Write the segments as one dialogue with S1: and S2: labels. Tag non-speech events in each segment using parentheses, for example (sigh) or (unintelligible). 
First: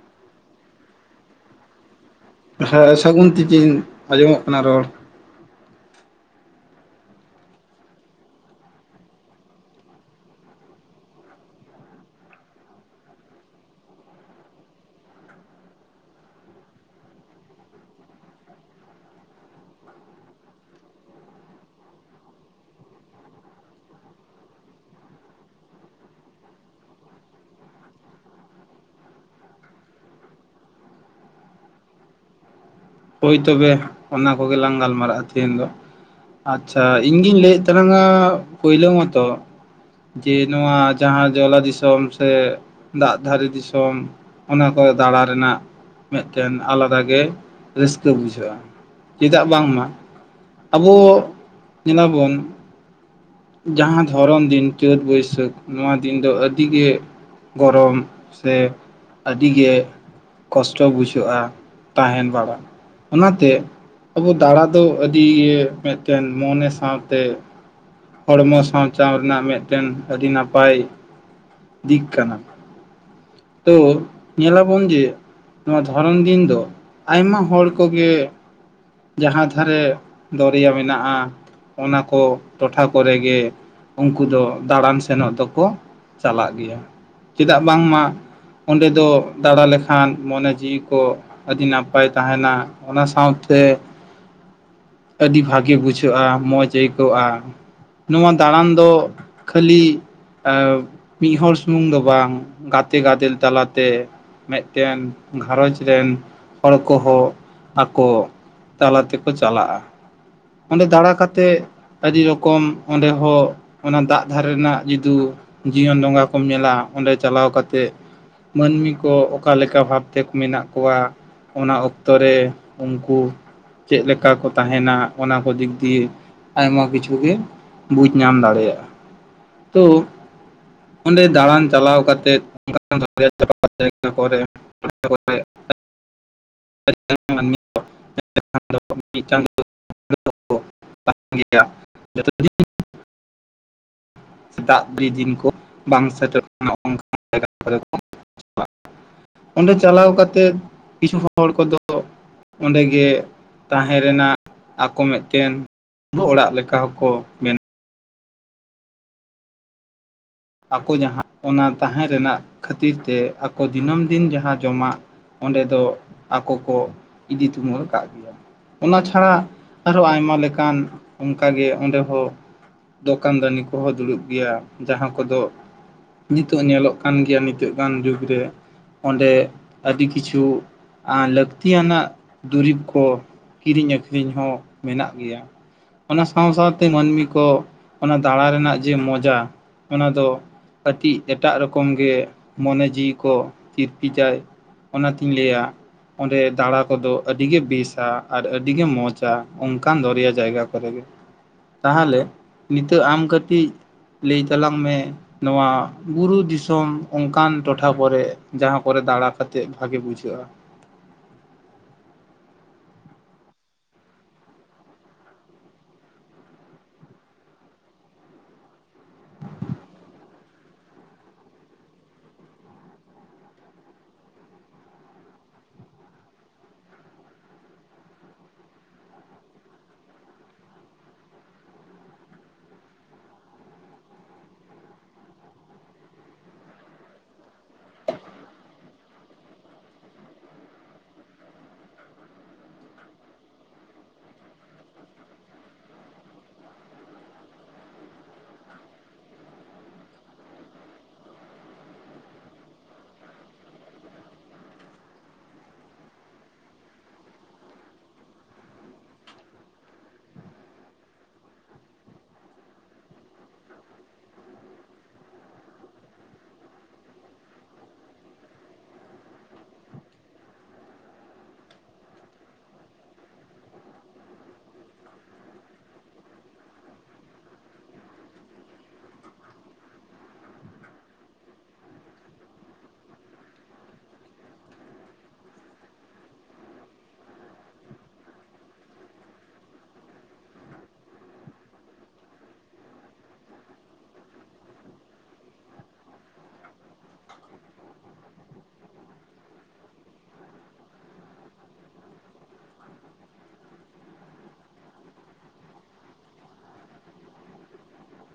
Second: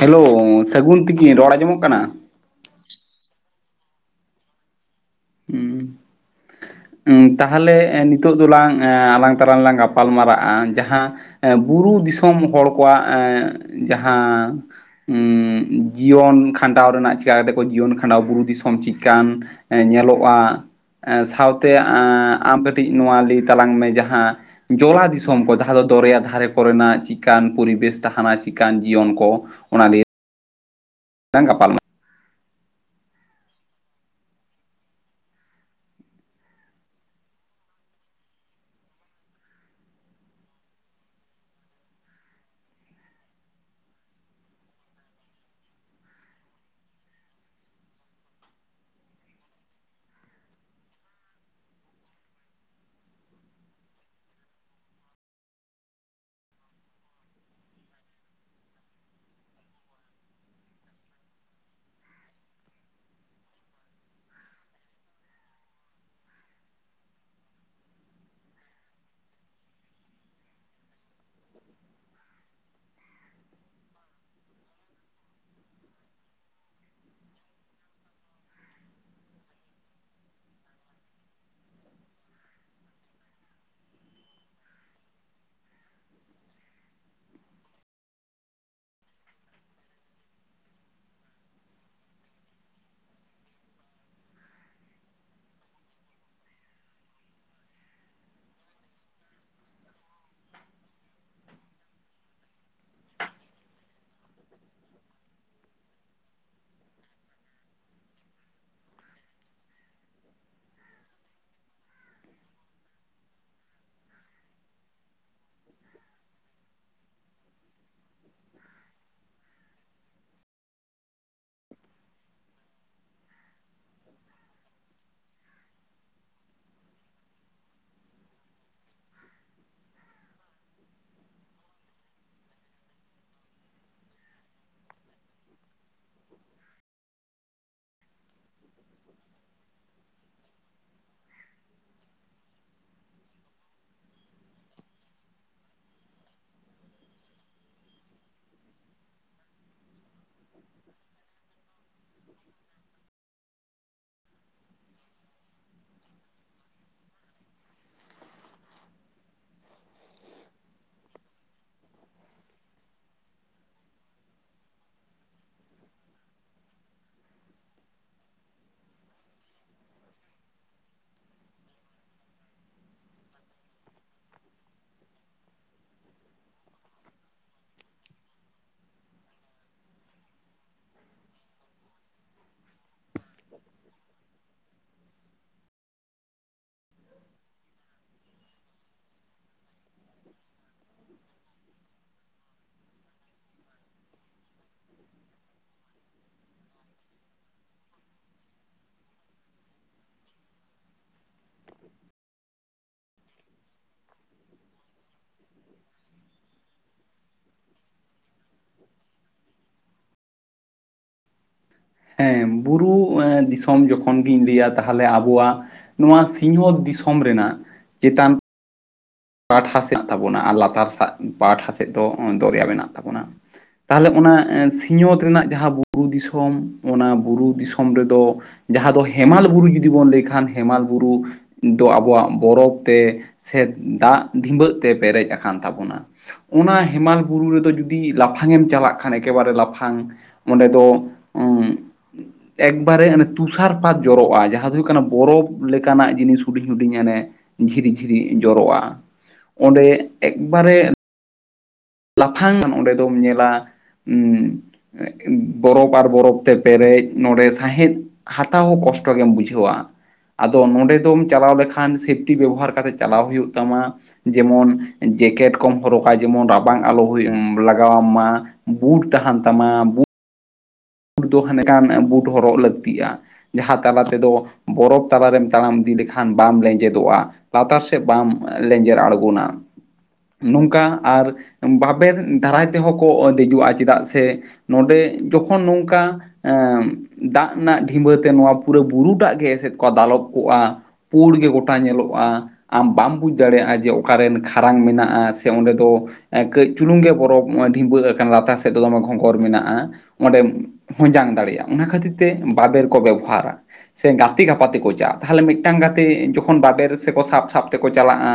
S1: Hello ᱥᱟᱹᱜᱩᱱ ᱛᱤᱠᱤᱱ, ᱨᱚᱲ ᱟᱸᱡᱚᱢᱚᱜ ᱠᱟᱱᱟ?
S2: ᱦᱮᱸ ᱥᱟᱹᱜᱩᱱ ᱛᱮᱠᱤᱱ, ᱟᱸᱡᱚᱢᱚᱜ ᱠᱟᱱᱟ ᱨᱚᱲ᱾
S1: ᱦᱩᱸ᱾ ᱩᱸ ᱛᱟᱦᱚᱞᱮ ᱮ ᱱᱤᱛᱚᱜ ᱫᱚᱞᱟᱝ ᱮᱸ ᱟᱞᱟᱝ ᱛᱟᱞᱟ ᱨᱮᱞᱟᱝ ᱜᱟᱯᱟᱞ ᱢᱟᱨᱟᱜᱼᱟ ᱡᱟᱦᱟᱸ ᱮᱸ ᱵᱩᱨᱩ ᱫᱤᱥᱚᱢ ᱦᱚᱲ ᱠᱚᱣᱟᱜ ᱮᱸ ᱡᱟᱦᱟᱸ ᱩᱸᱜ ᱡᱤᱭᱚᱱ ᱠᱷᱟᱸᱰᱟᱣ ᱨᱮᱱᱟᱜ ᱪᱤᱠᱟ ᱠᱟᱛᱮ ᱠᱚ ᱡᱤᱭᱚᱱ ᱠᱷᱟᱸᱰᱟᱣ ᱵᱩᱨᱩ ᱫᱤᱥᱚᱢ ᱪᱤᱫᱠᱟᱱ ᱮᱸ ᱧᱮᱞᱚᱜᱼᱟ᱾ ᱮᱸ ᱥᱟᱶᱛᱮ ᱟ ᱟᱢ ᱠᱟᱹᱴᱤᱡ ᱱᱚᱣᱟ ᱞᱟᱹᱭ ᱛᱟᱞᱟᱝ ᱢᱮ ᱡᱟᱦᱟᱸ ᱡᱚᱞᱟ ᱫᱤᱥᱚᱢ ᱠᱚ ᱡᱟᱦᱟᱸ ᱫᱚ ᱫᱚᱨᱭᱟ ᱫᱷᱟᱨᱮ ᱠᱚᱨᱮᱱᱟᱜ ᱪᱤᱫᱠᱟᱱ ᱯᱚᱨᱤᱵᱮᱥ ᱛᱟᱦᱮᱱᱟ ᱪᱮᱫᱠᱟᱱ ᱡᱤᱭᱚᱱ ᱠᱚ᱾ ᱚᱱᱟ (inaudible) ᱞᱟᱝ ᱜᱟᱯᱟᱞ ᱢᱟᱨᱟᱣ
S2: ᱦᱳᱭ ᱛᱚᱵᱮ ᱚᱱᱟ ᱠᱚᱜᱮ ᱞᱟᱝ ᱜᱟᱞᱢᱟᱨᱟᱜᱼᱟ ᱛᱮᱦᱤᱧ ᱫᱚ ᱾ ᱟᱪᱪᱷᱟ, ᱤᱧ ᱜᱤᱧ ᱞᱟᱹᱭᱮᱫ ᱛᱟᱞᱟᱝ-ᱟ ᱯᱳᱭᱞᱳ ᱢᱚᱛᱚ ᱡᱮ ᱱᱚᱣᱟ ᱡᱟᱦᱟᱸ ᱡᱚᱞᱟ ᱫᱤᱥᱚᱢ ᱥᱮ ᱫᱟᱜ ᱫᱷᱟᱨᱮ ᱫᱤᱥᱚᱢ ᱚᱱᱟ ᱠᱚᱨᱮ ᱫᱟᱬᱟ ᱨᱮᱱᱟᱜ ᱢᱤᱫᱴᱮᱱ ᱟᱞᱟᱫᱟ ᱜᱮ ᱨᱟᱹᱥᱠᱟᱹ ᱵᱩᱡᱷᱟᱹᱜᱼᱟ, ᱪᱮᱫᱟᱜ ᱵᱟᱝᱢᱟ ᱟᱵᱚ ᱧᱮᱞᱟ ᱵᱚᱱ ᱡᱟᱦᱟᱸ ᱫᱷᱚᱨᱚᱱ ᱫᱤᱱ ᱪᱟᱹᱛ ᱵᱟᱹᱭᱥᱟᱹᱠᱷ ᱱᱚᱣᱟ ᱫᱤᱱ ᱫᱚ ᱟᱹᱰᱤᱜᱮ ᱜᱚᱨᱚᱢ ᱥᱮ ᱟᱹᱰᱤ ᱜᱮ ᱠᱚᱥᱴᱚ ᱵᱩᱡᱷᱟᱹᱜᱼᱟ, ᱛᱟᱦᱮᱱ ᱵᱟᱲᱟ ᱾ ᱚᱱᱟᱛᱮ ᱟᱵᱚ ᱫᱟᱬᱟ ᱫᱚ ᱟᱹᱰᱤ ᱢᱤᱫᱴᱮᱱ ᱢᱚᱱᱮ ᱥᱟᱶᱛᱮ ᱦᱚᱲᱢᱚ ᱥᱟᱶᱪᱟᱣ ᱨᱮᱱᱟᱜ ᱢᱤᱫᱴᱮᱱ ᱟᱹᱰᱤ ᱱᱟᱯᱟᱭ ᱫᱤᱠ ᱠᱟᱱᱟ ᱾ ᱛᱚ ᱧᱮᱞᱟ ᱵᱚᱱ ᱡᱮ ᱱᱚᱣᱟ ᱫᱷᱚᱨᱚᱢ ᱫᱤᱱ ᱫᱚ ᱟᱭᱢᱟ ᱦᱚᱲ ᱠᱚᱜᱮ ᱡᱟᱦᱟᱸ ᱫᱷᱟᱨᱮ ᱫᱚᱨᱭᱟ ᱢᱮᱱᱟᱜ-ᱟ ᱚᱱᱟ ᱠᱚ ᱴᱚᱴᱷᱟ ᱠᱚᱨᱮ ᱜᱮ ᱩᱱᱠᱩ ᱫᱚ ᱫᱟᱬᱟᱱ ᱥᱮᱱᱚᱜ ᱫᱚᱠᱚ ᱪᱟᱞᱟᱜ ᱜᱮᱭᱟ ᱾ ᱪᱮᱫᱟᱜ ᱵᱟᱝᱢᱟ ᱚᱸᱰᱮ ᱫᱚ ᱫᱟᱬᱟ ᱞᱮᱠᱷᱟᱱ ᱢᱚᱱᱮ ᱡᱤᱣᱤ ᱠᱚ ᱟᱹᱰᱤ ᱱᱟᱯᱟᱭ ᱛᱟᱦᱮᱱᱟ ᱚᱱᱟ ᱥᱟᱶᱛᱮ ᱟᱹᱰᱤ ᱵᱷᱟᱹᱜᱮ ᱵᱩᱡᱷᱟᱹᱜ-ᱟ, ᱢᱚᱡᱽ ᱟᱹᱭᱠᱟᱹᱜ-ᱟ᱾ ᱱᱚᱣᱟ ᱫᱟᱬᱟᱱ ᱫᱚ ᱠᱷᱟᱹᱞᱤ ᱟᱻ ᱢᱤᱫ ᱦᱚᱲᱚᱲ ᱥᱩᱢᱩᱝ ᱫᱚ ᱵᱟᱝ ᱜᱟᱛᱮ ᱜᱟᱫᱮᱞ ᱛᱟᱞᱟᱛᱮ ᱢᱤᱫᱴᱮᱱ ᱜᱷᱟᱨᱚᱸᱡᱽ ᱨᱮᱱ ᱦᱚᱲ ᱠᱚᱦᱚᱸ ᱟᱠᱚ ᱛᱟᱞᱟ ᱛᱮᱠᱚ ᱪᱟᱞᱟᱜ-ᱟ ᱾ ᱚᱸᱰᱮ ᱫᱟᱬᱟ ᱠᱟᱛᱮᱜ ᱟᱹᱰᱤ ᱨᱚᱠᱚᱢ ᱚᱸᱰᱮ ᱦᱚᱸ ᱚᱱᱟ ᱫᱟᱜ ᱫᱷᱟᱨᱮ ᱨᱮᱱᱟᱜ ᱡᱩᱫᱤ ᱡᱤᱭᱚᱱ ᱰᱚᱸᱜᱟ ᱠᱚᱢ ᱧᱮᱞᱟ ᱚᱸᱰᱮ ᱪᱟᱞᱟᱣ ᱠᱟᱛᱮᱜ ᱢᱟᱹᱱᱢᱤ ᱠᱚ ᱚᱠᱟ ᱞᱮᱠᱟ ᱵᱷᱟᱵᱽ ᱛᱮᱠᱚ ᱢᱮᱱᱟᱜ ᱠᱚᱣᱟ ᱚᱱᱟ ᱚᱠᱛᱚ ᱨᱮ ᱩᱱᱠᱩ ᱪᱮᱫ ᱞᱮᱠᱟ ᱠᱚ ᱛᱟᱦᱮᱱᱟ ᱚᱱᱟ ᱠᱚ ᱫᱤᱠ ᱫᱤᱭᱮ ᱟᱭᱢᱟ ᱠᱤᱪᱷᱩ ᱜᱮ ᱵᱩᱡᱽ ᱧᱟᱢ ᱫᱟᱲᱮᱭᱟᱜ-ᱟ ᱾ ᱛᱚ ᱚᱸᱰᱮ ᱫᱟᱬᱟᱱ ᱪᱟᱞᱟᱣ ᱠᱟᱛᱮ (unintelligible) ᱡᱟᱭᱜᱟ ᱠᱚᱨᱮ ᱢᱤᱫᱴᱟᱝ (unintelligible) ᱥᱮ ᱫᱟᱜ ᱫᱤᱱ ᱠᱚ ᱵᱟᱝ ᱥᱮᱴᱮᱨᱚᱜ ᱠᱟᱱᱟ ᱚᱱᱠᱟ ᱡᱟᱭᱜᱟ ᱠᱚᱨᱮ᱾ ᱚᱸᱰᱮ ᱪᱟᱞᱟᱣ ᱠᱟᱛᱮᱫ ᱠᱤᱪᱷᱩ ᱦᱚᱲ ᱠᱚᱫᱚ ᱚᱸᱰᱮ ᱜᱮ ᱛᱟᱦᱮᱸ ᱨᱮᱱᱟᱜ ᱟᱠᱚ ᱢᱤᱫᱴᱮᱱ ᱚᱲᱟᱜ ᱞᱮᱠᱟ ᱦᱚᱸᱠᱚ ᱵᱮ ᱟᱠᱚ ᱡᱟᱦᱟᱸ ᱚᱱᱟ ᱛᱟᱦᱮᱸ ᱨᱮᱱᱟᱜ ᱠᱷᱟᱹᱛᱤᱨ ᱛᱮ ᱟᱠᱚ ᱫᱤᱱᱟᱹᱢ ᱫᱤᱱ ᱡᱟᱦᱟᱸ ᱡᱚᱢᱟᱜ ᱚᱸᱰᱮ ᱫᱚ ᱟᱠᱚ ᱠᱚ ᱤᱫᱤ ᱛᱩᱢᱟᱹᱞ ᱟᱠᱟᱜ ᱜᱮᱭᱟ ᱾ ᱚᱱᱟ ᱪᱷᱟᱲᱟ ᱟᱨᱦᱚᱸ ᱟᱭᱢᱟ ᱞᱮᱠᱟᱱ ᱚᱱᱠᱟ ᱜᱮ ᱚᱸᱰᱮ ᱦᱚᱸ ᱫᱚᱠᱟᱱ ᱫᱟᱱᱤ ᱠᱚᱦᱚᱸ ᱫᱩᱲᱩᱵ ᱜᱮᱭᱟ ᱡᱟᱦᱟᱸ ᱠᱚᱫᱚ ᱱᱤᱛᱚᱜ ᱧᱮᱞᱚᱜ ᱠᱟᱱ ᱜᱮᱭᱟ ᱱᱤᱛᱚᱜ ᱜᱟᱱ ᱡᱩᱜᱽ ᱨᱮ ᱚᱸᱰᱮ ᱟᱹᱰᱤ ᱠᱤᱪᱷᱩ ᱟᱹᱻ ᱞᱟᱹᱠᱛᱤᱭᱟᱱᱟᱜ ᱫᱩᱨᱤᱵᱽ ᱠᱚ ᱠᱤᱨᱤᱧ ᱟᱠᱷᱨᱤᱧ ᱦᱚᱸ ᱢᱮᱱᱟᱜ ᱜᱮᱭᱟ ᱾ ᱚᱱᱟ ᱥᱟᱶ ᱥᱟᱶᱛᱮ ᱢᱟᱹᱱᱢᱤ ᱠᱚ ᱚᱱᱟ ᱫᱟᱬᱟ ᱨᱮᱱᱟᱜ ᱡᱮ ᱢᱚᱡᱟ ᱚᱱᱟ ᱫᱚ ᱠᱟᱹᱴᱤᱡ ᱮᱴᱟᱜ ᱨᱚᱠᱚᱢ ᱜᱮ ᱢᱚᱱᱮ ᱡᱤᱣᱤ ᱠᱚ ᱛᱤᱨᱯᱤᱡᱟᱭ ᱚᱱᱟᱛᱤᱧ ᱞᱟᱹᱭᱟ ᱚᱸᱰᱮ ᱫᱟᱬᱟ ᱠᱚᱫᱚ ᱟᱹᱰᱤᱜᱮ ᱵᱮᱥᱟ ᱟᱨ ᱟᱹᱰᱤᱜᱮ ᱢᱚᱸᱡᱟ ᱚᱱᱠᱟᱱ ᱫᱚᱨᱭᱟ ᱡᱟᱭᱜᱟ ᱠᱚᱨᱮ ᱜᱮ᱾ ᱛᱟᱦᱚᱞᱮ ᱱᱤᱛᱚᱜ ᱟᱢ ᱠᱟᱹᱴᱤᱡ ᱞᱟᱹᱭ ᱛᱟᱞᱟᱝ ᱢᱮ ᱱᱚᱣᱟ ᱵᱩᱨᱩ ᱫᱤᱥᱚᱢ ᱚᱱᱠᱟᱱ ᱴᱚᱴᱷᱟ ᱠᱚᱨᱮ ᱡᱟᱦᱟᱸ ᱠᱚᱨᱮ ᱫᱟᱲᱟ ᱠᱟᱛᱮᱫ ᱵᱷᱟᱜᱮ ᱵᱩᱡᱷᱟᱹᱜᱼᱟ᱾
S1: ᱦᱮᱸ ᱵᱩᱨᱩ ᱫᱤᱥᱚᱢ ᱡᱚᱠᱷᱚᱱ ᱜᱤᱧ ᱞᱟᱹᱭᱟ ᱛᱟᱦᱞᱮ ᱟᱵᱚᱣᱟᱜ ᱱᱚᱣᱟ ᱥᱤᱧᱚᱛ ᱫᱤᱥᱚᱢ ᱨᱮᱱᱟᱜ ᱪᱮᱛᱟᱱ ᱯᱟᱴᱷᱟ ᱥᱮᱫ ᱛᱟᱵᱚᱱᱟ ᱟᱨ ᱞᱟᱛᱟᱨ ᱯᱟᱴᱷᱟ ᱥᱮᱫ ᱫᱚ ᱫᱚᱨᱭᱟ ᱢᱮᱱᱟᱜ ᱛᱟᱵᱚᱱᱟ᱾ ᱛᱟᱦᱚᱞᱮ ᱚᱱᱟ ᱥᱤᱧ ᱚᱛ ᱨᱮᱱᱟᱜ ᱡᱟᱦᱟᱸ ᱵᱩᱨᱩ ᱫᱤᱥᱚᱢ ᱚᱱᱟ ᱵᱩᱨᱩ ᱫᱤᱥᱚᱢ ᱨᱮᱫᱚ ᱡᱟᱦᱟᱸ ᱫᱚ ᱦᱮᱢᱟᱞ ᱵᱩᱨᱩ ᱡᱩᱫᱤ ᱵᱚᱱ ᱞᱟᱹᱭ ᱠᱷᱟᱱ ᱦᱮᱢᱟᱞ ᱵᱩᱨᱩ ᱫᱚ ᱟᱵᱚᱣᱟᱜ ᱵᱚᱨᱚᱯ ᱛᱮ ᱥᱮ ᱫᱟᱜ ᱰᱷᱤᱵᱟᱹᱜ ᱛᱮ ᱯᱮᱨᱮᱡ ᱟᱠᱟᱱ ᱛᱟᱵᱚᱱᱟ᱾ ᱚᱱᱟ ᱦᱮᱢᱟᱞ ᱵᱩᱨᱩ ᱨᱮᱫᱚ ᱡᱩᱫᱤ ᱞᱟᱯᱷᱟᱝ ᱮᱢ ᱪᱟᱞᱟᱜ ᱠᱷᱟᱱ ᱮᱠᱮᱵᱟᱨᱮ ᱞᱟᱯᱷᱟᱝ ᱚᱸᱰᱮ ᱫᱚ ᱩᱸᱜ ᱮᱠᱵᱟᱨᱮ ᱛᱩᱥᱟᱨ ᱯᱟᱛ ᱡᱚᱨᱚᱜᱼᱟ, ᱡᱟᱦᱟᱸ ᱫᱚ ᱦᱩᱭᱩᱜ ᱠᱟᱱᱟ ᱵᱚᱨᱚᱯᱷ ᱞᱮᱠᱟᱱᱟᱜ ᱡᱤᱱᱤᱥ ᱦᱩᱰᱤᱧ ᱦᱩᱰᱤᱧ ᱦᱟᱸᱱᱮ ᱡᱷᱤᱨᱤ ᱡᱷᱤᱨᱤ ᱡᱚᱨᱚᱜᱼᱟ ᱚᱸᱰᱮ ᱮᱠᱵᱟᱨᱮ ᱞᱟᱯᱷᱟᱝ ᱟᱱ ᱚᱸᱰᱮ ᱫᱚᱢ ᱧᱮᱞᱟ ᱩᱸ ᱵᱚᱨᱚᱯᱷ ᱟᱨ ᱵᱚᱨᱚᱯᱷ ᱛᱮ ᱯᱮᱨᱮᱡ ᱱᱚᱰᱮ ᱥᱟᱸᱦᱮᱫ ᱦᱟᱛᱟᱣ ᱦᱚᱸ ᱠᱚᱥᱴᱚ ᱜᱮᱢ ᱵᱩᱡᱷᱟᱹᱣᱟ᱾ ᱟᱫᱚ ᱱᱚᱸᱰᱮ ᱫᱚᱢ ᱪᱟᱞᱟᱣ ᱞᱮᱠᱷᱟᱱ ᱥᱮᱯᱴᱤ ᱵᱮᱵᱚᱦᱟᱨ ᱠᱟᱛᱮᱫ ᱪᱟᱞᱟᱣ ᱦᱩᱭᱩᱜ ᱛᱟᱢᱟ᱾ ᱡᱮᱢᱚᱱ ᱡᱮᱠᱮᱴ ᱠᱚᱢ ᱦᱚᱨᱚᱜᱟ ᱡᱮᱢᱚᱱ ᱨᱟ ᱵᱟᱝ ᱟᱞᱚ ᱦᱳᱭ ᱩᱸ ᱞᱟᱜᱟᱣ ᱟᱢᱟ ᱵᱩᱴ ᱛᱟᱦᱮᱸᱱ ᱛᱟᱢᱟ ᱵᱩ ᱵᱩᱴ ᱫᱚ ᱦᱟᱸᱱᱮᱠᱟᱱ ᱵᱩᱴ ᱦᱚᱨᱚᱜ ᱞᱟᱹᱠᱛᱤᱜᱼᱟ᱾ ᱡᱟᱦᱟᱸ ᱛᱟᱞᱟ ᱛᱮᱫᱚ ᱵᱚᱨᱚᱯᱷ ᱛᱟᱞᱞᱟᱮᱢ ᱛᱟᱲᱟᱢ ᱤᱫᱤ ᱞᱮᱠᱷᱟᱱ ᱵᱟᱢ ᱞᱮᱸᱡᱮᱫᱚᱜᱼᱟ᱾ ᱞᱟᱛᱟᱨ ᱥᱮᱫ ᱵᱟᱢ ᱞᱮᱸᱡᱮᱨ ᱟᱬᱜᱚᱱᱟ, ᱱᱚᱝᱠᱟ ᱟᱨ ᱵᱟᱵᱮᱨ ᱫᱟᱨᱟᱭ ᱛᱮᱦᱚᱸ ᱠᱚ ᱫᱮᱡᱚᱜᱼᱟ ᱪᱮᱫᱟᱜ ᱥᱮ ᱱᱚᱸᱰᱮ ᱡᱚᱠᱷᱚᱱ ᱱᱚᱝᱠᱟ ᱮᱸ ᱫᱟᱜ ᱨᱮᱱᱟᱜ ᱰᱷᱤᱵᱟᱹ ᱛᱮ ᱱᱚᱣᱟ ᱯᱩᱨᱟᱹ ᱵᱩᱨᱩᱴᱟᱜ ᱜᱮ ᱮᱥᱮᱫ ᱠᱚ ᱫᱟᱞᱚᱵ ᱠᱚᱜᱼᱟ, ᱯᱩᱬ ᱜᱮ ᱜᱚᱴᱟ ᱧᱮᱞᱚᱜᱼᱟ᱾ ᱟᱢ ᱵᱟᱢ ᱵᱩᱡᱽ ᱫᱟᱲᱮᱭᱟᱜᱼᱟ ᱡᱮ ᱚᱠᱟᱨᱮᱱ ᱠᱷᱟᱨᱟᱝ ᱢᱮᱱᱟᱜᱼᱟ ᱥᱮ ᱚᱸᱰᱮ ᱫᱚ ᱮᱸ ᱠᱟᱹᱡ ᱪᱩᱞᱩᱝ ᱜᱮ ᱵᱚᱨᱚᱵ ᱰᱷᱤᱸᱵᱟᱹᱜ ᱠᱟᱱ ᱞᱟᱛᱟᱨ ᱥᱮᱫ ᱫᱚ ᱫᱚᱢᱮ ᱜᱷᱚᱸᱜᱚᱨ ᱢᱮᱱᱟᱜᱼᱟ, ᱚᱸᱰᱮᱢ ᱦᱚᱡᱟᱝ ᱫᱟᱲᱮᱭᱟᱜᱼᱟ, ᱚᱱᱟ ᱠᱷᱟᱹᱛᱤᱨ ᱛᱮ ᱵᱟᱵᱮᱨ ᱠᱚ ᱵᱮᱵᱚᱦᱟᱨᱟ᱾ ᱥᱮ ᱜᱟᱛᱮ ᱜᱟᱯᱟᱛᱮᱠᱚ ᱪᱟᱜ ᱛᱟᱦᱚᱞᱮ ᱢᱤᱫᱴᱟᱱ ᱜᱟᱛᱮ ᱡᱚᱠᱷᱚᱱ ᱵᱟᱵᱮᱨ ᱥᱮᱠᱚ ᱥᱟᱵ ᱥᱟᱵ ᱛᱮᱠᱚ ᱪᱟᱞᱟᱜᱼᱟ,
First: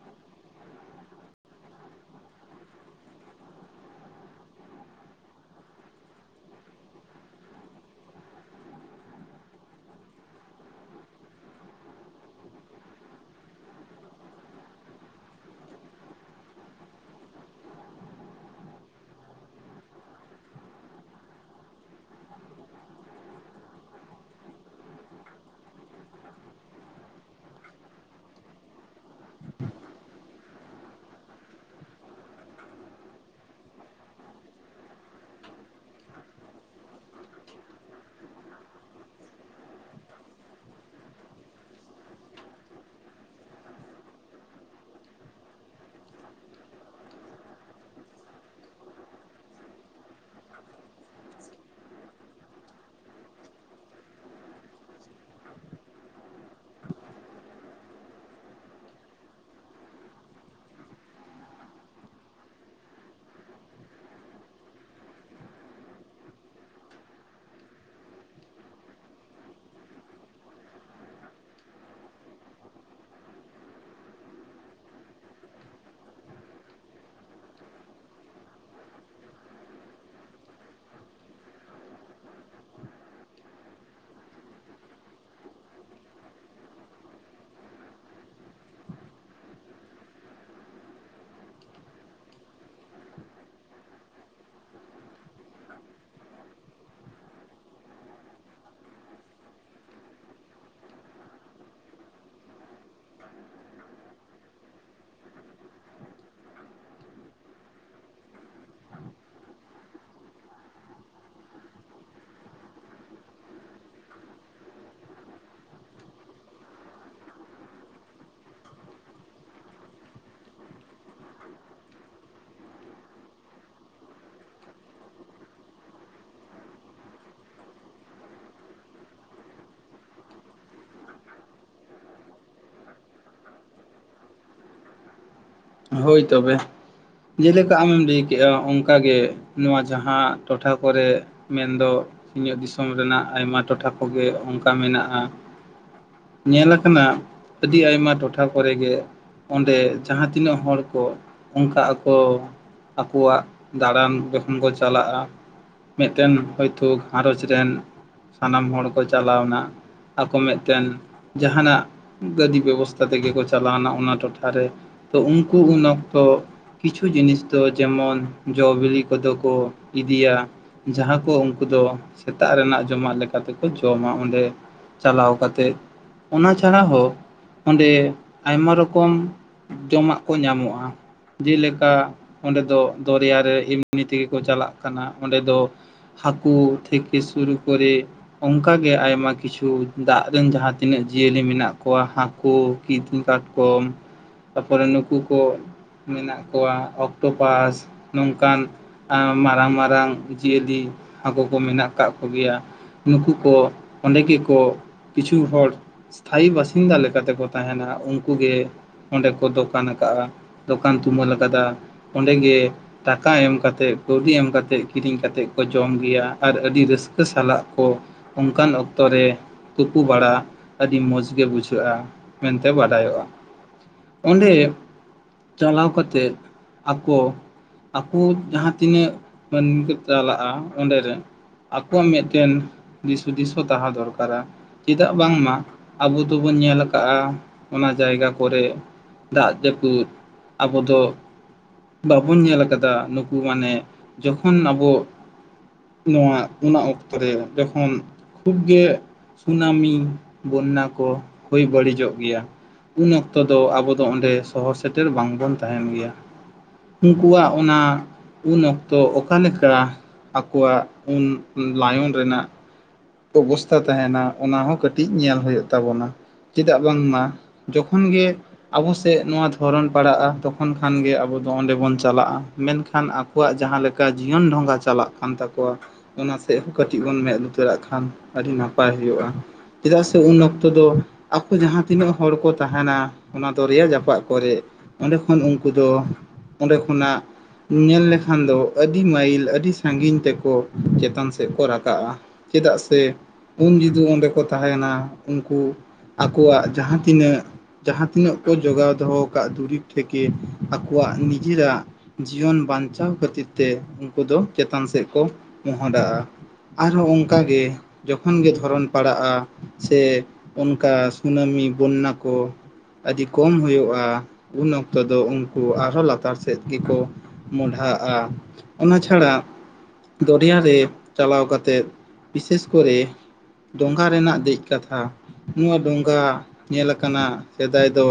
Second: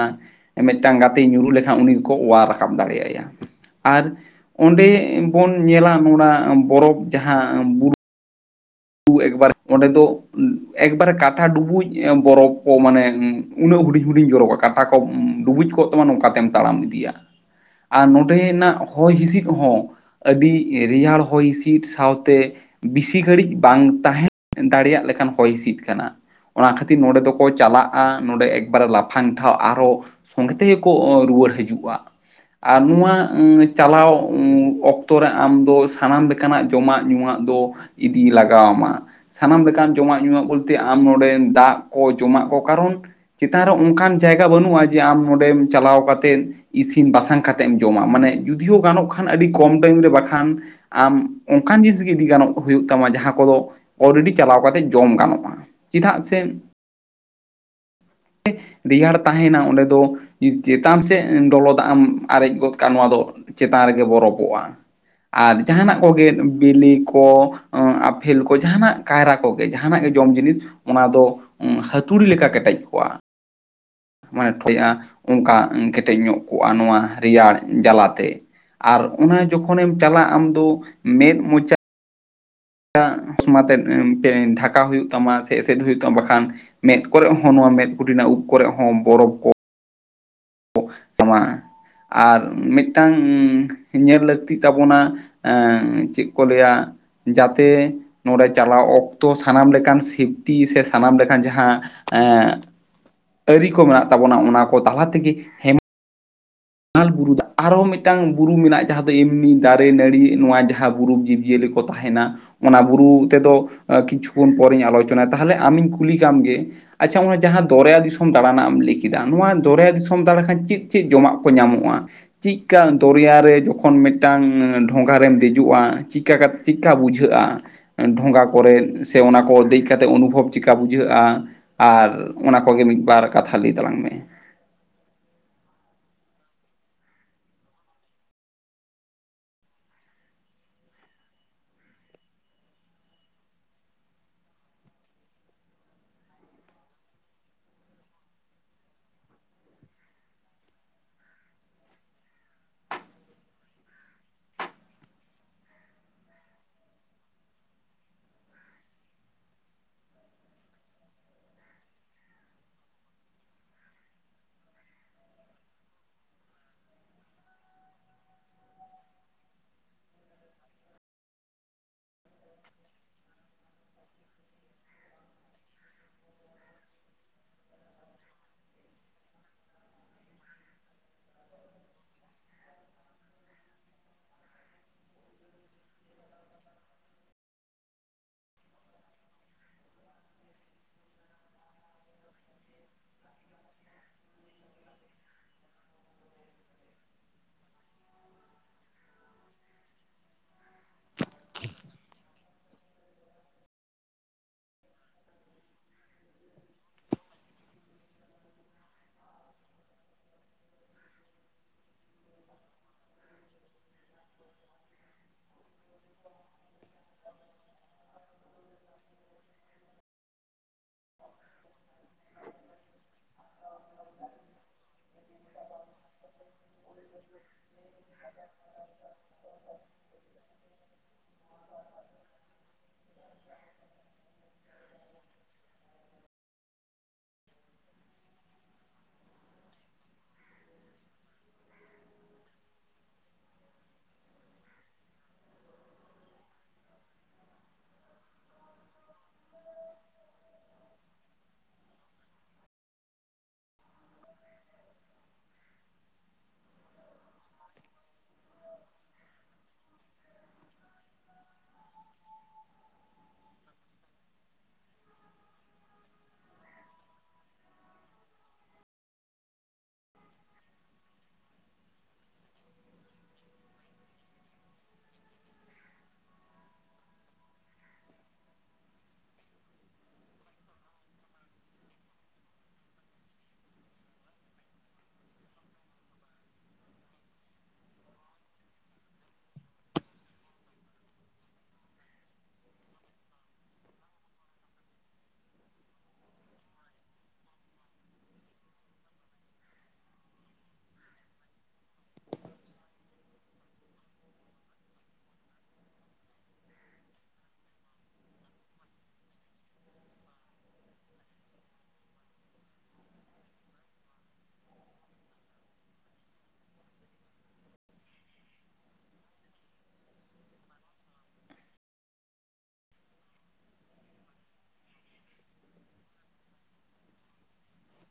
S1: ᱢᱤᱫᱴᱟᱝ ᱜᱟᱛᱮᱭ ᱧᱩᱨᱩᱨᱩᱜ ᱞᱮᱠᱷᱟᱱ ᱩᱱᱤ ᱜᱮᱠᱚ ᱚᱣᱟᱨ ᱨᱟᱠᱟᱵ ᱫᱟᱲᱮᱭᱟᱭᱟ᱾ ᱟᱨ ᱚᱸᱰᱮ ᱵᱚᱱ ᱧᱮᱞᱟ ᱱᱚᱣᱟ ᱵᱚᱨᱚᱯᱷ ᱡᱟᱦᱟᱸ ᱵᱩ ᱨᱩ ᱮᱠᱵᱟᱨᱮ ᱚᱸᱰᱮ ᱫᱚ ᱮᱠᱵᱟᱨᱮ ᱠᱟᱴᱷᱟ ᱰᱩᱵᱩᱡ ᱵᱚᱨᱚᱯᱷ ᱠᱚ ᱢᱟᱱᱮ ᱩᱱᱟᱹᱜ ᱦᱩᱰᱤᱧ ᱦᱩᱰᱤᱧ ᱡᱚᱨᱚᱜᱼᱟ ᱠᱟᱴᱟ ᱠᱚᱢ ᱰᱩᱵᱩᱡ ᱠᱚᱜ ᱛᱟᱢᱟ ᱱᱚᱝᱠᱟᱛᱮᱢ ᱛᱟᱲᱟᱢ ᱤᱫᱤᱭᱟ᱾ ᱟᱨ ᱱᱚᱰᱮᱱᱟᱜ ᱦᱚᱭ ᱦᱤᱸᱥᱤᱫ ᱦᱚᱸ, ᱟᱹᱰᱤ ᱨᱮᱭᱟᱲ ᱦᱚᱭ ᱦᱤᱸᱤᱥᱤᱫ ᱥᱟᱶᱛᱮ ᱵᱤᱥᱤ ᱜᱷᱟᱹᱲᱤᱡ ᱵᱟᱝ ᱛᱟᱦᱮᱸ ᱫᱟᱲᱮᱭᱟᱜ ᱞᱮᱠᱟᱱ ᱦᱚᱭ ᱦᱤᱸᱥᱤᱫ ᱠᱟᱱᱟ᱾ ᱚᱱᱟ ᱠᱷᱟᱹᱛᱤᱨ ᱱᱚᱸᱰᱮ ᱫᱚᱠᱚ ᱪᱟᱞᱟᱜᱼᱟ ᱱᱚᱰᱮ ᱮᱠᱵᱟᱨᱮ ᱞᱟᱯᱷᱟᱝ ᱴᱷᱟᱶ ᱟᱨᱦᱚ ᱥᱚᱸᱜᱮ ᱛᱮᱜᱮᱠᱚ ᱨᱩᱣᱟᱹᱲ ᱦᱤᱡᱩᱜᱼᱟ᱾ ᱟᱨ ᱱᱚᱣᱟ ᱪᱟᱞᱟᱣ ᱚᱠᱛᱚ ᱨᱮ ᱟᱢ ᱫᱚ ᱥᱟᱱᱟᱢ ᱞᱮᱠᱟᱱᱟᱜ ᱡᱚᱢᱟᱜ ᱧᱩᱣᱟᱜ ᱫᱚ ᱤᱫᱤ ᱞᱟ ᱜᱟᱣ ᱟᱢᱟ, ᱥᱟᱱᱟᱢ ᱞᱮᱠᱟᱱ ᱡᱚᱢᱟᱜ ᱧᱩᱣᱟᱜ ᱵᱚᱞᱛᱮ ᱟᱢ ᱱᱚᱰᱮ ᱫᱟᱜ ᱠᱚ ᱡᱚᱢᱟᱜ ᱠᱚ ᱠᱟᱨᱚᱱ ᱪᱮᱛᱟᱱ ᱨᱮ ᱚᱝᱠᱟᱱ ᱡᱟᱭᱜᱟ ᱵᱟᱹᱱᱩᱜᱼᱟ ᱡᱮ ᱟᱢ ᱱᱚᱸᱰᱮᱢ ᱪᱟᱞᱟᱣ ᱠᱟᱛᱮᱫ ᱤᱥᱤᱱ ᱵᱟᱥᱟᱝ ᱠᱟᱛᱮᱫ ᱮᱢ ᱡᱚᱢᱟ, ᱢᱟᱱᱮ ᱡᱩᱫᱤ ᱦᱚᱸ ᱜᱟᱱᱚᱜ ᱠᱷᱟᱱ ᱟᱹᱰᱤ ᱠᱚᱢ ᱴᱟᱭᱤᱢ ᱨᱮ ᱵᱟᱠᱷᱟᱱ ᱟᱢ ᱚᱝᱠᱟᱱ ᱡᱤᱱᱤᱥ ᱜᱮ ᱤᱫᱤ ᱜᱟᱱᱚᱜ ᱦᱩᱭᱩᱜ ᱛᱟᱢᱟ ᱡᱟᱦᱟᱸ ᱠᱚᱫᱚ ᱚᱞᱨᱮᱰᱤ ᱪᱟᱞᱟᱣ ᱠᱟᱛᱮ ᱡᱚᱢ ᱜᱟᱱᱚᱜᱼᱟ, ᱪᱮᱫᱟᱜ ᱥᱮ ᱨᱮᱭᱟᱲ ᱛᱟᱦᱮᱱᱟ ᱚᱸᱰᱮ ᱫᱚ ᱾ ᱪᱮᱛᱟᱱ ᱥᱮᱫ ᱞᱚᱞᱚ ᱫᱟᱜ ᱮᱢ ᱟᱨᱮᱡ ᱜᱚᱫ ᱠᱟᱜᱼᱟ, ᱱᱚᱣᱟ ᱫᱚ ᱪᱮᱛᱟᱱ ᱨᱮᱜᱮ ᱵᱚᱨᱚᱯᱚᱜᱼᱟ᱾ ᱟᱨ ᱡᱟᱦᱟᱱᱟᱜ ᱠᱚᱜᱮ ᱵᱤᱞᱤ ᱠᱚ, ᱯᱷᱮᱞ ᱠᱚ, ᱡᱟᱦᱟᱱᱟᱜ ᱠᱟᱭᱨᱟ ᱠᱚᱜᱮ, ᱡᱟᱦᱟᱱᱟᱜ ᱜᱮ ᱡᱚᱢ ᱡᱤᱱᱤᱥ ᱚᱱᱟ ᱫᱚ ᱦᱟᱹᱛᱩᱲᱤ ᱞᱮᱠᱟ ᱠᱮᱴᱮᱡ ᱠᱚᱜᱼᱟ᱾ ᱢᱟᱱᱮ ᱴᱷᱚᱡᱼᱟ, ᱚᱱᱠᱟ ᱠᱮᱴᱮᱡ ᱧᱚᱜ ᱠᱚᱜᱼᱟ ᱱᱚᱣᱟ ᱨᱮᱭᱟᱲ ᱡᱟᱞᱟᱛᱮ᱾ ᱟᱨ ᱚᱱᱟ ᱡᱚᱠᱷᱚᱱᱮᱢ ᱪᱟᱞᱟᱜᱼᱟ, ᱟᱢ ᱫᱚ ᱢᱮᱫ, ᱢᱚᱪᱟ ᱮᱴᱟᱜ ᱦᱚᱥᱢᱟᱛᱮᱫ ᱰᱷᱟᱠᱟᱣ ᱦᱩᱭᱩᱜ ᱛᱟᱢᱟ, ᱥᱮ ᱮᱥᱮᱫ ᱦᱩᱭᱩᱜ ᱛᱟᱢᱟ ᱵᱟᱠᱷᱟᱱ ᱢᱮᱸᱫ ᱠᱚᱨᱮᱜ ᱦᱚᱸ ᱱᱚᱣᱟ ᱢᱮᱫ ᱠᱩᱴᱤ ᱨᱮᱱᱟᱜ ᱩᱵ ᱠᱚᱨᱮᱜ ᱦᱚᱸ ᱵᱚᱨᱚᱯᱷ ᱠᱚ ᱟᱨ ᱢᱤᱫᱴᱟᱝ ᱧᱮᱞ ᱞᱟᱹᱠᱛᱤᱜ ᱛᱟᱵᱚᱱᱟ, ᱮᱸ ᱪᱮᱫ ᱠᱚ ᱞᱟᱹᱭᱟ ᱡᱟᱛᱮ ᱱᱚᱸᱰᱮ ᱪᱟᱞᱟᱣ ᱚᱠᱛᱚ ᱥᱟᱱᱟᱢ ᱞᱮᱠᱟᱱ ᱥᱤᱯᱴᱤ ᱥᱮ ᱥᱟᱱᱟᱢ ᱞᱮᱠᱟᱱ ᱡᱟᱦᱟᱸ ᱮᱸ ᱟᱹᱨᱤ ᱠᱚ ᱢᱮᱱᱟᱜ ᱛᱟᱵᱚᱱᱟ, ᱚᱱᱟ ᱠᱚ ᱛᱟᱞᱟ ᱛᱮᱜᱮ ᱦᱮ ᱦᱮᱢᱟᱞ ᱵᱩᱨᱩ ᱟᱨᱚ ᱢᱤᱫᱴᱟᱝ ᱵᱩᱨᱩ ᱢᱮᱱᱟᱜᱼᱟ, ᱡᱟᱦᱟᱸ ᱫᱚ ᱮᱢᱱᱤ ᱫᱟᱨᱮ ᱱᱟᱹᱲᱤ ᱱᱚᱣᱟ ᱡᱟᱦᱟᱸ ᱵᱩᱨᱩ ᱡᱤᱵᱽᱼᱡᱤᱭᱟᱹᱞᱤ ᱠᱚ, ᱠᱚ ᱛᱟᱦᱮᱱᱟ, ᱚᱱᱟ ᱵᱩᱨᱩ ᱛᱮᱫᱚ ᱠᱤᱪᱷᱩᱠᱷᱚᱱ ᱯᱚᱨᱮᱧ ᱟᱞᱳᱪᱚᱱᱟᱭᱟ, ᱛᱟᱦᱞᱮ ᱟᱢᱤᱧ ᱠᱩᱞᱤ ᱠᱟᱢ ᱜᱮ᱾ ᱟᱪᱪᱷᱟ ᱚᱱᱟ ᱡᱟᱦᱟᱸ ᱫᱚᱨᱭᱟ ᱫᱤᱥᱚᱢ ᱫᱟᱲᱟᱱ ᱨᱮᱱᱟᱜ ᱮᱢ ᱞᱟᱹᱭ ᱠᱮᱫᱟ, ᱱᱚᱣᱟ ᱫᱚᱨᱭᱟ ᱫᱤᱥᱚᱢ ᱫᱟᱲᱟᱱ ᱪᱮᱫ ᱪᱮᱫ ᱡᱚᱢᱟᱜ ᱠᱚ ᱧᱟᱢᱚᱜᱼᱟ᱾ ᱪᱤᱫᱠᱟ ᱫᱚᱨᱭᱟ ᱨᱮ ᱡᱚᱠᱷᱚᱱ ᱢᱤᱫᱴᱟᱝ ᱰᱷᱚᱸᱜᱟ ᱨᱮᱢ ᱫᱮᱡᱚᱜᱼᱟ, ᱪᱤᱫᱠᱟ ᱠᱟᱛᱮᱜ ᱪᱮᱫᱠᱟᱹ ᱵᱩᱡᱷᱟᱹᱜᱼᱟ? ᱰᱷᱚᱸᱜᱟ ᱠᱚᱨᱮ ᱫᱮᱡ ᱥᱮ ᱚᱱᱟ ᱠᱚ ᱫᱮᱡ ᱠᱟᱛᱮᱫ ᱚᱱᱩᱵᱷᱚᱵ ᱪᱮᱫᱠᱟ ᱵᱩᱡᱷᱟᱹᱜᱼᱟ? ᱟᱨ ᱚᱱᱟ ᱠᱚᱜᱮ ᱢᱤᱫᱵᱟᱨ ᱠᱟᱛᱷᱟ ᱞᱟᱹᱭ ᱛᱟᱞᱟᱝ ᱢᱮ᱾
S2: ᱦᱳᱭ ᱛᱚᱵᱮ, ᱡᱮᱞᱮᱠᱟ ᱟᱢᱮᱢ ᱞᱟᱹᱭ ᱠᱮᱜᱼᱟ, ᱚᱱᱠᱟ ᱜᱮ ᱱᱚᱣᱟ ᱡᱟᱦᱟᱸ ᱴᱚᱴᱷᱟ ᱠᱚᱨᱮ ᱢᱮᱱᱫᱚ ᱤᱧᱟᱹᱜ ᱫᱤᱥᱚᱢ ᱨᱮᱱᱟᱜ ᱟᱭᱢᱟ ᱴᱚᱴᱷᱟ ᱠᱚᱜᱮ ᱚᱱᱠᱟ ᱢᱮᱱᱟᱜᱼᱟ᱾ ᱧᱮᱞ ᱟᱠᱟᱱᱟ, ᱟᱹᱰᱤ ᱟᱭᱢᱟ ᱴᱚᱴᱷᱟ ᱠᱚᱨᱮ ᱜᱮ ᱚᱸᱰᱮ ᱡᱟᱦᱟᱸ ᱛᱤᱱᱟᱹᱜ ᱛᱤᱱᱟᱹᱜ ᱦᱚᱲ ᱠᱚ ᱚᱱᱠᱟᱜ ᱟᱠᱚ, ᱟᱠᱚᱣᱟᱜ ᱫᱟᱬᱟᱱ ᱡᱚᱠᱷᱚᱱ ᱠᱚ ᱪᱟᱞᱟᱜᱼᱟ, ᱢᱤᱫᱴᱮᱱ ᱦᱚᱭᱛᱳ ᱜᱷᱟᱨᱚᱸᱡᱽ ᱨᱮᱱ ᱥᱟᱱᱟᱢ ᱦᱚᱲ ᱠᱚ ᱪᱟᱞᱟᱣ ᱱᱟ᱾ ᱟᱠᱚ ᱢᱤᱫᱴᱮᱱ ᱡᱟᱦᱟᱱᱟᱜ ᱜᱟᱹᱰᱤ ᱵᱮᱵᱚᱥᱛᱟ ᱛᱮᱜᱮ ᱠᱚ ᱪᱟᱞᱟᱣᱱᱟ ᱚᱱᱟ ᱴᱚᱴᱷᱟᱨ ᱨᱮ ᱾ ᱛᱚ ᱩᱱᱠᱩ ᱩᱱ ᱚᱠᱛᱚ, ᱠᱤᱪᱷᱩ ᱡᱤᱱᱤᱥ ᱫᱚ ᱡᱮᱢᱚᱱ ᱡᱚ ᱵᱤᱞᱤ ᱠᱚᱫᱚ ᱠᱚ ᱤᱫᱤᱭᱟ᱾ ᱡᱟᱦᱟᱸ ᱠᱚ ᱩᱱᱠᱩ ᱫᱚ ᱥᱮᱛᱟᱜ ᱨᱮᱱᱟᱜ ᱡᱚᱢᱟᱜ ᱞᱮᱠᱟ ᱞᱮᱠᱟᱛᱮ ᱠᱚ ᱡᱚᱢᱟ ᱚᱸᱰᱮ ᱾ ᱪᱟᱞᱟᱣ ᱠᱟᱛᱮᱜ, ᱚᱱᱟ ᱪᱷᱟᱲᱟ ᱦᱚᱸ ᱚᱸᱰᱮ ᱟᱭᱢᱟ ᱨᱚᱠᱚᱢ ᱡᱚᱢᱟᱜ ᱠᱚ ᱧᱟᱢᱚᱜᱼᱟ᱾ ᱡᱮᱞᱮᱠᱟ ᱚᱸᱰᱮ ᱫᱚ ᱫᱚᱨᱭᱟ ᱨᱮ ᱮᱢᱱᱤ ᱛᱮᱜᱮ ᱠᱚ ᱪᱟᱞᱟᱜ ᱠᱟᱱᱟ ᱚᱸᱰᱮ ᱫᱚ ᱾ ᱦᱟᱹᱠᱩ ᱛᱷᱮᱠᱮ ᱥᱩᱨᱩ ᱠᱚᱨᱮ, ᱚᱱᱠᱟᱜᱮ ᱟᱭᱢᱟ ᱠᱤᱪᱷᱩ ᱫᱟᱜ ᱨᱮᱱ ᱡᱟᱦᱟᱸ ᱛᱤᱱᱟᱹᱜ ᱡᱤᱭᱟᱹᱞᱤ ᱢᱮᱱᱟᱜ ᱠᱚᱣᱟ᱾ ᱦᱟᱹᱠᱩ, ᱠᱤᱫᱤᱧ ᱠᱟᱴᱠᱚᱢ, ᱛᱟᱨᱯᱚᱨᱮ ᱱᱩᱠᱩ ᱠᱚ ᱢᱮᱱᱟᱜ ᱠᱚᱣᱟ, ᱚᱠᱴᱳ ᱯᱟᱥ ᱱᱚᱝᱠᱟᱱ ᱢᱟᱨᱟᱝ ᱢᱟᱨᱟᱝ ᱡᱤᱭᱟᱹᱞᱤ ᱦᱟᱹᱠᱩ ᱠᱚ ᱢᱮᱱᱟᱜ ᱟᱠᱟᱫ ᱠᱚᱜᱮᱭᱟ ᱾ ᱱᱩᱠᱩ ᱠᱚ ᱚᱸᱰᱮ ᱜᱮᱠᱚ ᱠᱤᱪᱷᱩ ᱦᱚᱲ, ᱥᱛᱷᱟᱭᱤ ᱵᱟᱥᱤᱱᱫᱟ ᱞᱮᱠᱟᱛᱮᱠᱚ ᱛᱟᱦᱮᱱᱟ᱾ ᱩᱱᱠᱩ ᱜᱮ ᱚᱸᱰᱮ ᱠᱚ ᱫᱳᱠᱟᱱ ᱟᱠᱟᱜᱼᱟ᱾ ᱫᱚᱠᱟᱱ ᱛᱩᱢᱟᱹᱞ ᱟᱠᱟᱫᱟ᱾ ᱚᱸᱰᱮᱜᱮ ᱴᱟᱠᱟ ᱮᱢ ᱠᱟᱛᱮᱫ, ᱠᱟᱹᱣᱰᱤ ᱮᱢ ᱠᱟᱛᱮᱫ, ᱠᱤᱨᱤᱧ ᱠᱟᱛᱮᱫ ᱠᱚ ᱡᱚᱢ ᱜᱮᱭᱟ᱾ ᱟᱨ ᱟᱹᱰᱤ ᱨᱟᱹᱥᱠᱟᱹ ᱥᱟᱞᱟᱜ ᱠᱚ ᱚᱱᱠᱟᱱ ᱚᱠᱛᱚᱨᱮ ᱛᱳᱯᱩ ᱵᱟᱲᱟ ᱟᱹᱰᱤ ᱢᱚᱸᱡᱽᱜᱮ ᱵᱩᱡᱷᱟᱹᱜᱼᱟ ᱾ ᱢᱮᱱᱛᱮ ᱵᱟᱰᱟᱭ ᱚᱜ-ᱟ᱾ ᱚᱸᱰᱮ ᱪᱟᱞᱟᱣ ᱠᱟᱛᱮᱫ ᱟᱠᱚ ᱟᱠᱩ ᱡᱟᱦᱟᱸ ᱛᱤᱱᱟᱹᱜ ᱢᱟᱹᱱᱢᱤ ᱠᱚ ᱪᱟᱞᱟᱜ-ᱟ ᱚᱸᱰᱮ ᱨᱮ᱾ ᱟᱠᱚᱣᱟᱜ ᱢᱤᱫᱴᱮᱱ ᱫᱤᱥ ᱦᱩᱫᱤᱥ ᱦᱚᱸ ᱛᱟᱦᱮᱸ ᱫᱚᱨᱠᱟᱨᱟ᱾ ᱪᱮᱫᱟᱜ ᱵᱟᱝᱢᱟ ᱟᱵᱚ ᱫᱚᱵᱚᱱ ᱧᱮᱞ ᱟᱠᱟᱟᱜ-ᱟ ᱚᱱᱟ ᱡᱟᱭᱜᱟ ᱠᱚᱨᱮ ᱫᱟᱜ ᱡᱟᱹᱯᱩᱫ ᱟᱵᱚ ᱫᱚ ᱵᱟᱵᱚᱱ ᱧᱮᱞ ᱟᱠᱟᱫᱟ ᱱᱩᱠᱩ ᱢᱟᱱᱮ ᱡᱚᱠᱷᱚᱱ ᱟᱵᱚ ᱱᱚᱣᱟ ᱚᱱᱟ ᱚᱠᱛᱚ ᱨᱮ ᱡᱚᱠᱷᱚᱱ ᱠᱷᱩᱵ ᱜᱮ ᱥᱩᱱᱟᱢᱤ ᱵᱚᱱᱱᱟ ᱠᱚ ᱦᱩᱭ ᱵᱟᱹᱲᱤᱡᱚᱜ ᱜᱮᱭᱟ ᱩᱱ ᱚᱠᱛᱚ ᱫᱚ ᱟᱵᱚ ᱫᱚ ᱚᱸᱰᱮ ᱥᱚᱦᱚᱨ ᱥᱮᱴᱮᱨ ᱵᱟᱝᱵᱚᱱ ᱛᱟᱦᱮᱱ ᱜᱮᱭᱟ᱾ ᱩᱱᱠᱩᱣᱟᱜ ᱚᱱᱟ ᱩᱱ ᱚᱠᱛᱚ ᱚᱠᱟ ᱞᱮᱠᱟ? ᱟᱠᱚᱣᱟᱜ ᱩᱱ ᱞᱟᱭᱚᱱ ᱨᱮᱱᱟᱜ ᱚᱵᱚᱥᱛᱷᱟ ᱛᱟᱦᱮᱱᱟ ᱚᱱᱟ ᱦᱚᱸ ᱠᱟᱹᱴᱤᱡ ᱧᱮᱞ ᱦᱩᱭᱩᱜ ᱛᱟᱵᱚᱱᱟ᱾ ᱪᱮᱫᱟᱜ ᱵᱟᱝᱢᱟ ᱡᱚᱠᱷᱚᱱ ᱜᱮ ᱟᱵᱚ ᱥᱮᱫ ᱱᱚᱣᱟ ᱫᱷᱚᱨᱚᱱ ᱯᱟᱲᱟᱜ-ᱟ ᱛᱚᱠᱷᱚᱱ ᱠᱷᱟᱱ ᱜᱮ ᱟᱵᱚ ᱫᱚ ᱚᱸᱰᱮ ᱵᱚᱱ ᱪᱟᱞᱟᱜ-ᱟ ᱢᱮᱱᱠᱷᱟᱱ ᱟ- ᱟᱠᱚᱣᱟᱜ ᱡᱟᱦᱟᱸ ᱞᱮᱠᱟ ᱡᱤᱭᱚᱱ ᱰᱷᱚᱸᱜᱟ ᱪᱟᱞᱟᱜ ᱠᱟᱱ ᱛᱟᱠᱚᱣᱟ ᱚᱱᱟ ᱥᱮᱫ ᱦᱚᱸ ᱠᱟᱹᱴᱤᱡ ᱵᱚᱱ ᱢᱮᱸᱫ ᱞᱩᱛᱟᱹᱨᱟᱜ ᱠᱷᱟ- ᱠᱷᱟᱱ ᱟᱹᱰᱤ ᱱᱟᱯᱟᱭ ᱦᱩᱭᱩᱜ-ᱟ, ᱪᱮᱫᱟᱜ ᱥᱮ ᱩᱱ ᱚᱠᱛᱚ ᱫᱚ ᱟᱠᱚ ᱡᱟᱦᱟᱸ ᱛᱤᱱᱟᱹᱜ ᱦᱚᱲ ᱠᱚ ᱛᱟᱦᱮᱱᱟ ᱚᱱᱟ ᱫᱚᱨᱭᱟ ᱡᱟᱯᱟ ᱠᱚᱨᱮᱫ ᱚᱸᱰᱮ ᱠᱷᱚᱱ ᱩᱱᱠᱩ ᱫᱚ ᱚᱸᱰᱮ ᱠᱷᱚᱱᱟᱜ ᱧᱮᱞ ᱞᱮᱠᱷᱟᱱ ᱫᱚ ᱟᱹᱰᱤ ᱢᱟᱭᱤᱞ ᱟᱹᱰᱤ ᱥᱟᱺᱜᱤᱧ ᱛᱮᱠᱚ ᱪᱮᱛᱟᱱ ᱥᱮᱫ ᱠᱚ ᱨᱟᱠᱟᱵ-ᱟ᱾ ᱪᱮᱫᱟᱜ ᱥᱮ ᱩᱱ ᱡᱩᱫᱤ ᱚᱸᱰᱮ ᱠᱚ ᱛᱟᱦᱮᱱᱟ ᱩᱱᱠᱩ ᱟᱠᱚᱣᱟᱜ ᱡᱟᱦᱟᱸ ᱛᱤᱱᱟᱹᱜ ᱡᱟᱦᱟᱸ ᱛᱤᱱᱟᱹᱜ ᱠᱚ ᱡᱚᱜᱟᱣ ᱫᱚᱦᱚ ᱟᱠᱟᱫ ᱫᱩᱨᱤᱵᱽ ᱛᱷᱮᱠᱮ ᱟᱠᱚᱣᱟᱜ ᱱᱤᱡᱮᱨᱟᱜ ᱡᱤᱭᱚᱱ ᱵᱟᱧᱪᱟᱣ ᱠᱷᱟᱹᱛᱤᱨ ᱛᱮ ᱩᱱᱠᱩ ᱫᱚ ᱪᱮᱛᱟᱱ ᱥᱮᱫ ᱠᱚ ᱢᱚᱦᱰᱟᱜ-ᱟ᱾ ᱟᱨᱦᱚᱸ ᱚᱱᱠᱟᱜᱮ ᱡᱚᱠᱷᱚᱱᱜ ᱜᱮ ᱫᱷᱚᱨᱚᱱ ᱯᱟᱲᱟᱜ-ᱟ᱾ ᱥᱮ ᱚᱱᱠᱟ ᱥᱩᱱᱟᱹᱢᱤ ᱵᱚᱱᱱᱟ ᱠᱚ᱾ ᱟᱹᱰᱤ ᱠᱚᱢ ᱦᱩᱭᱩᱜ-ᱟ ᱩᱱ ᱚᱠᱛᱚ ᱫᱚ ᱩᱱᱠᱩ ᱟᱨᱦᱚᱸ ᱞᱟᱛᱟᱨ ᱥᱮᱫ ᱜᱮᱠᱚ ᱢᱚᱰᱟᱜ-ᱟ ᱚᱱᱟ ᱪᱷᱟᱲᱟ ᱫᱚᱨᱭᱟ ᱨᱮ ᱪᱟᱞᱟᱣ ᱠᱟᱛᱮᱫ ᱵᱤᱥᱮᱥ ᱠᱚᱨᱮ ᱰᱚᱸᱜᱷᱟ ᱨᱮᱱᱟᱜ ᱫᱮᱡ ᱠᱟᱛᱷᱟ ᱱᱚᱣᱟ ᱰᱚᱸᱜᱟ ᱧᱮᱞ ᱟᱠᱟᱱᱟ ᱥᱮᱫᱟᱭ ᱫᱚ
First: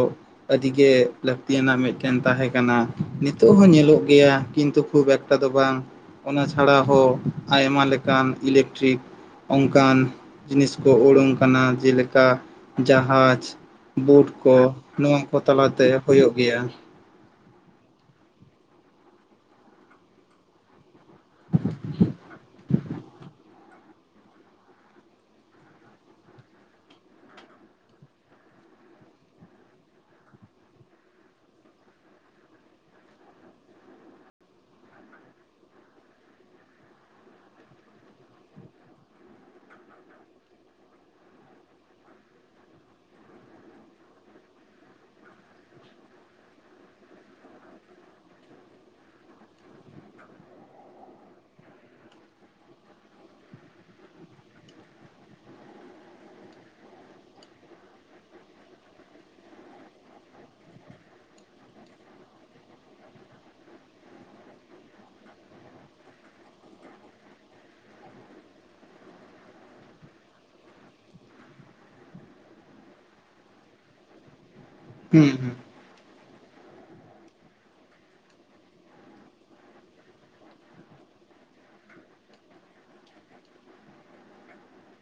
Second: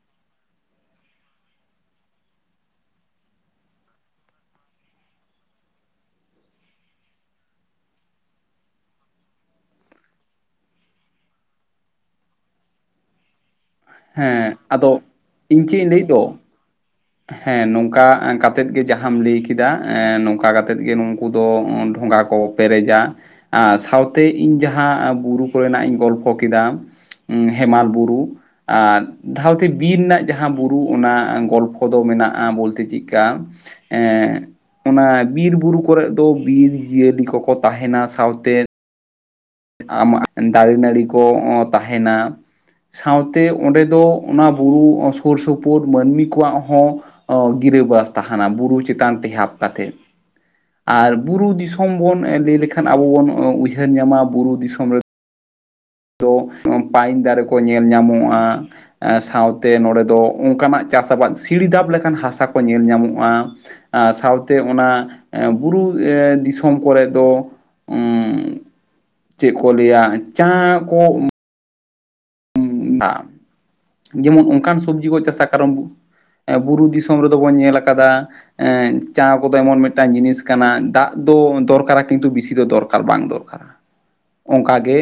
S2: ᱟᱹᱰᱤ ᱜᱮ ᱞᱟᱹᱠᱛᱤ ᱟᱱᱟᱜ ᱢᱤᱫᱴᱮᱱ ᱛᱟᱦᱮᱸ ᱠᱟᱱᱟ ᱱᱤᱛᱚᱜ ᱦᱚᱸ ᱧᱮᱞᱚᱜ ᱜᱮᱭᱟ ᱠᱤᱱᱛᱩ ᱠᱷᱩᱵ ᱮᱠ- ᱮᱴᱟ ᱫᱚ ᱵᱟᱝ ᱚᱱᱟ ᱪᱷᱟᱲᱟ ᱦᱚᱸ ᱟᱭᱢᱟ ᱞᱮᱠᱟᱱ ᱤᱞᱮᱠᱴᱨᱤᱠ ᱚᱱᱠᱟᱱ ᱡᱤᱱᱤᱥ ᱠᱚ ᱩᱲᱩᱝ ᱠᱟᱱᱟ ᱡᱮᱞᱮᱠᱟ ᱡᱟᱦᱟᱡᱽ, ᱵᱩᱴ ᱠᱚ
S1: ᱦᱮᱸ ᱟᱫᱚ
S2: ᱱᱚᱣᱟ ᱠᱚ
S1: ᱤᱧ ᱪᱮᱫ
S2: ᱛᱟᱞᱟᱛᱮ
S1: ᱤᱧ ᱞᱟᱹᱭᱮᱫ ᱫᱚ
S2: ᱦᱩᱭᱩᱜ ᱜᱮᱭᱟ᱾
S1: ᱦᱮᱸ ᱱᱚᱝᱠᱟ ᱠᱟᱛᱮᱫ ᱜᱮ ᱡᱟᱦᱟᱸ ᱟᱢ ᱞᱟᱹᱭ ᱠᱮᱫᱟ ᱱᱚᱝᱠᱟ ᱠᱟᱛᱮᱫ ᱜᱮ ᱱᱩᱝᱠᱩ ᱫᱚ ᱰᱷᱚᱸᱜᱟ ᱠᱚ ᱯᱮᱨᱮᱡᱟ ᱟᱨ ᱥᱟᱶᱛᱮ ᱤᱧ ᱡᱟᱦᱟᱸ ᱵᱩᱨᱩ ᱠᱚᱨᱮᱱᱟᱜ ᱤᱧ ᱜᱚᱞᱯᱷᱚ ᱠᱮᱫᱟ᱾ ᱦᱮᱢᱟᱞ ᱵᱩᱨᱩ ᱟᱨ ᱫᱷᱟᱶᱛᱮ ᱵᱤᱨ ᱨᱮᱱᱟᱜ ᱡᱟᱦᱟᱸ ᱵᱩᱨᱩ ᱚᱱᱟ ᱜᱚᱞ- ᱠᱚᱫᱚ ᱢᱮᱱᱟᱜ-ᱟ ᱵᱚᱞᱛᱮ ᱪᱮᱫᱠᱟ ᱮ ᱚᱱᱟ ᱵᱤᱨ-ᱵᱩᱨᱩ ᱠᱚᱨᱮᱫ ᱫᱚ ᱵᱤᱨ ᱡᱤᱭᱟᱹᱞᱤ ᱠᱚᱠᱚ ᱛᱟᱦᱮᱱᱟ ᱥᱟᱶᱛᱮ ᱟᱢᱟᱜ ᱫᱟᱨᱮ ᱱᱟᱹᱲᱤ ᱠᱚ ᱛᱟᱦᱮᱱᱟ᱾ ᱥᱟᱶᱛᱮ ᱚᱸᱰᱮ ᱫᱚ ᱚᱱᱟ ᱵᱩᱨᱩ ᱥᱩᱨ ᱥᱩᱯᱩᱨ ᱢᱟᱹᱱᱢᱤ ᱠᱚᱣᱟᱜ ᱦᱚᱸ ᱜᱤᱨᱟᱹ ᱵᱟᱥ ᱛᱟᱦᱟᱱᱟ ᱵᱩᱨᱩ ᱪᱮᱛᱟᱱ ᱛᱮ ᱦᱟᱯ ᱠᱟᱛᱮᱫ᱾ ᱟᱨ ᱵᱩᱨᱩ ᱫᱤᱥᱚᱢ ᱵᱚᱱ ᱞᱟᱹᱭ ᱞᱮᱠᱷᱟᱱ ᱟᱵᱚ ᱵᱚᱱ ᱩᱭᱦᱟᱹᱨ ᱧᱟᱢᱟ ᱵᱩᱨᱩ ᱫᱤᱥᱚᱢ ᱨᱮ- ᱫᱚ ᱯᱟᱭᱤᱱ ᱫᱟᱨᱮ ᱠᱚ ᱧᱮᱞ ᱧᱟᱢᱚᱜ-ᱟ᱾ ᱥᱟᱶᱛᱮ ᱱᱚᱰᱮ ᱫᱚ ᱚᱱᱠᱟᱱᱟᱜ ᱪᱟᱥ ᱟᱵᱟᱫ ᱥᱤᱲᱤᱫᱟᱵ ᱞᱮᱠᱟᱱ ᱦᱟᱥᱟ ᱠᱚ ᱧᱮᱞ ᱧᱟᱢᱚᱜ-ᱟ᱾ ᱟᱨ ᱥᱟᱶᱛᱮ ᱚᱱᱟ ᱵᱩᱨᱩ ᱫᱤᱥᱚᱢ ᱠᱚᱨᱮᱜ ᱫᱚᱼᱼ ᱪᱮᱫ ᱠᱚ ᱞᱟᱹᱭᱟ ᱪᱟ ᱠᱚᱼᱼ ᱡᱮᱢᱚᱱ ᱚᱱᱠᱟᱱ ᱥᱚᱵᱡᱤ ᱠᱚ
S2: ᱦᱩᱸ
S1: ᱪᱟᱥᱟ
S2: ᱦᱩᱸ
S1: ᱠᱟᱨᱚᱢᱼᱼ ᱵᱩᱨᱩ ᱫᱤᱥᱚᱢ ᱨᱮᱫᱚ ᱵᱚᱱ ᱧᱮᱞ ᱟᱠᱟᱫᱟ᱾ ᱪᱟ ᱠᱚᱫᱚ ᱮᱢᱚᱱ ᱢᱤᱫᱴᱟᱱ ᱡᱤᱱᱤᱥ ᱠᱟᱱᱟ ᱫᱟᱜ ᱫᱚ ᱫᱚᱨᱠᱟᱨᱟ ᱠᱤᱱᱛᱩ ᱵᱮᱥᱤ ᱫᱚ ᱫᱚᱨᱠᱟᱨ ᱵᱟᱝ ᱫᱚᱨᱠᱟᱨᱼᱼ ᱚᱱᱠᱟᱜ ᱜᱮᱼᱼ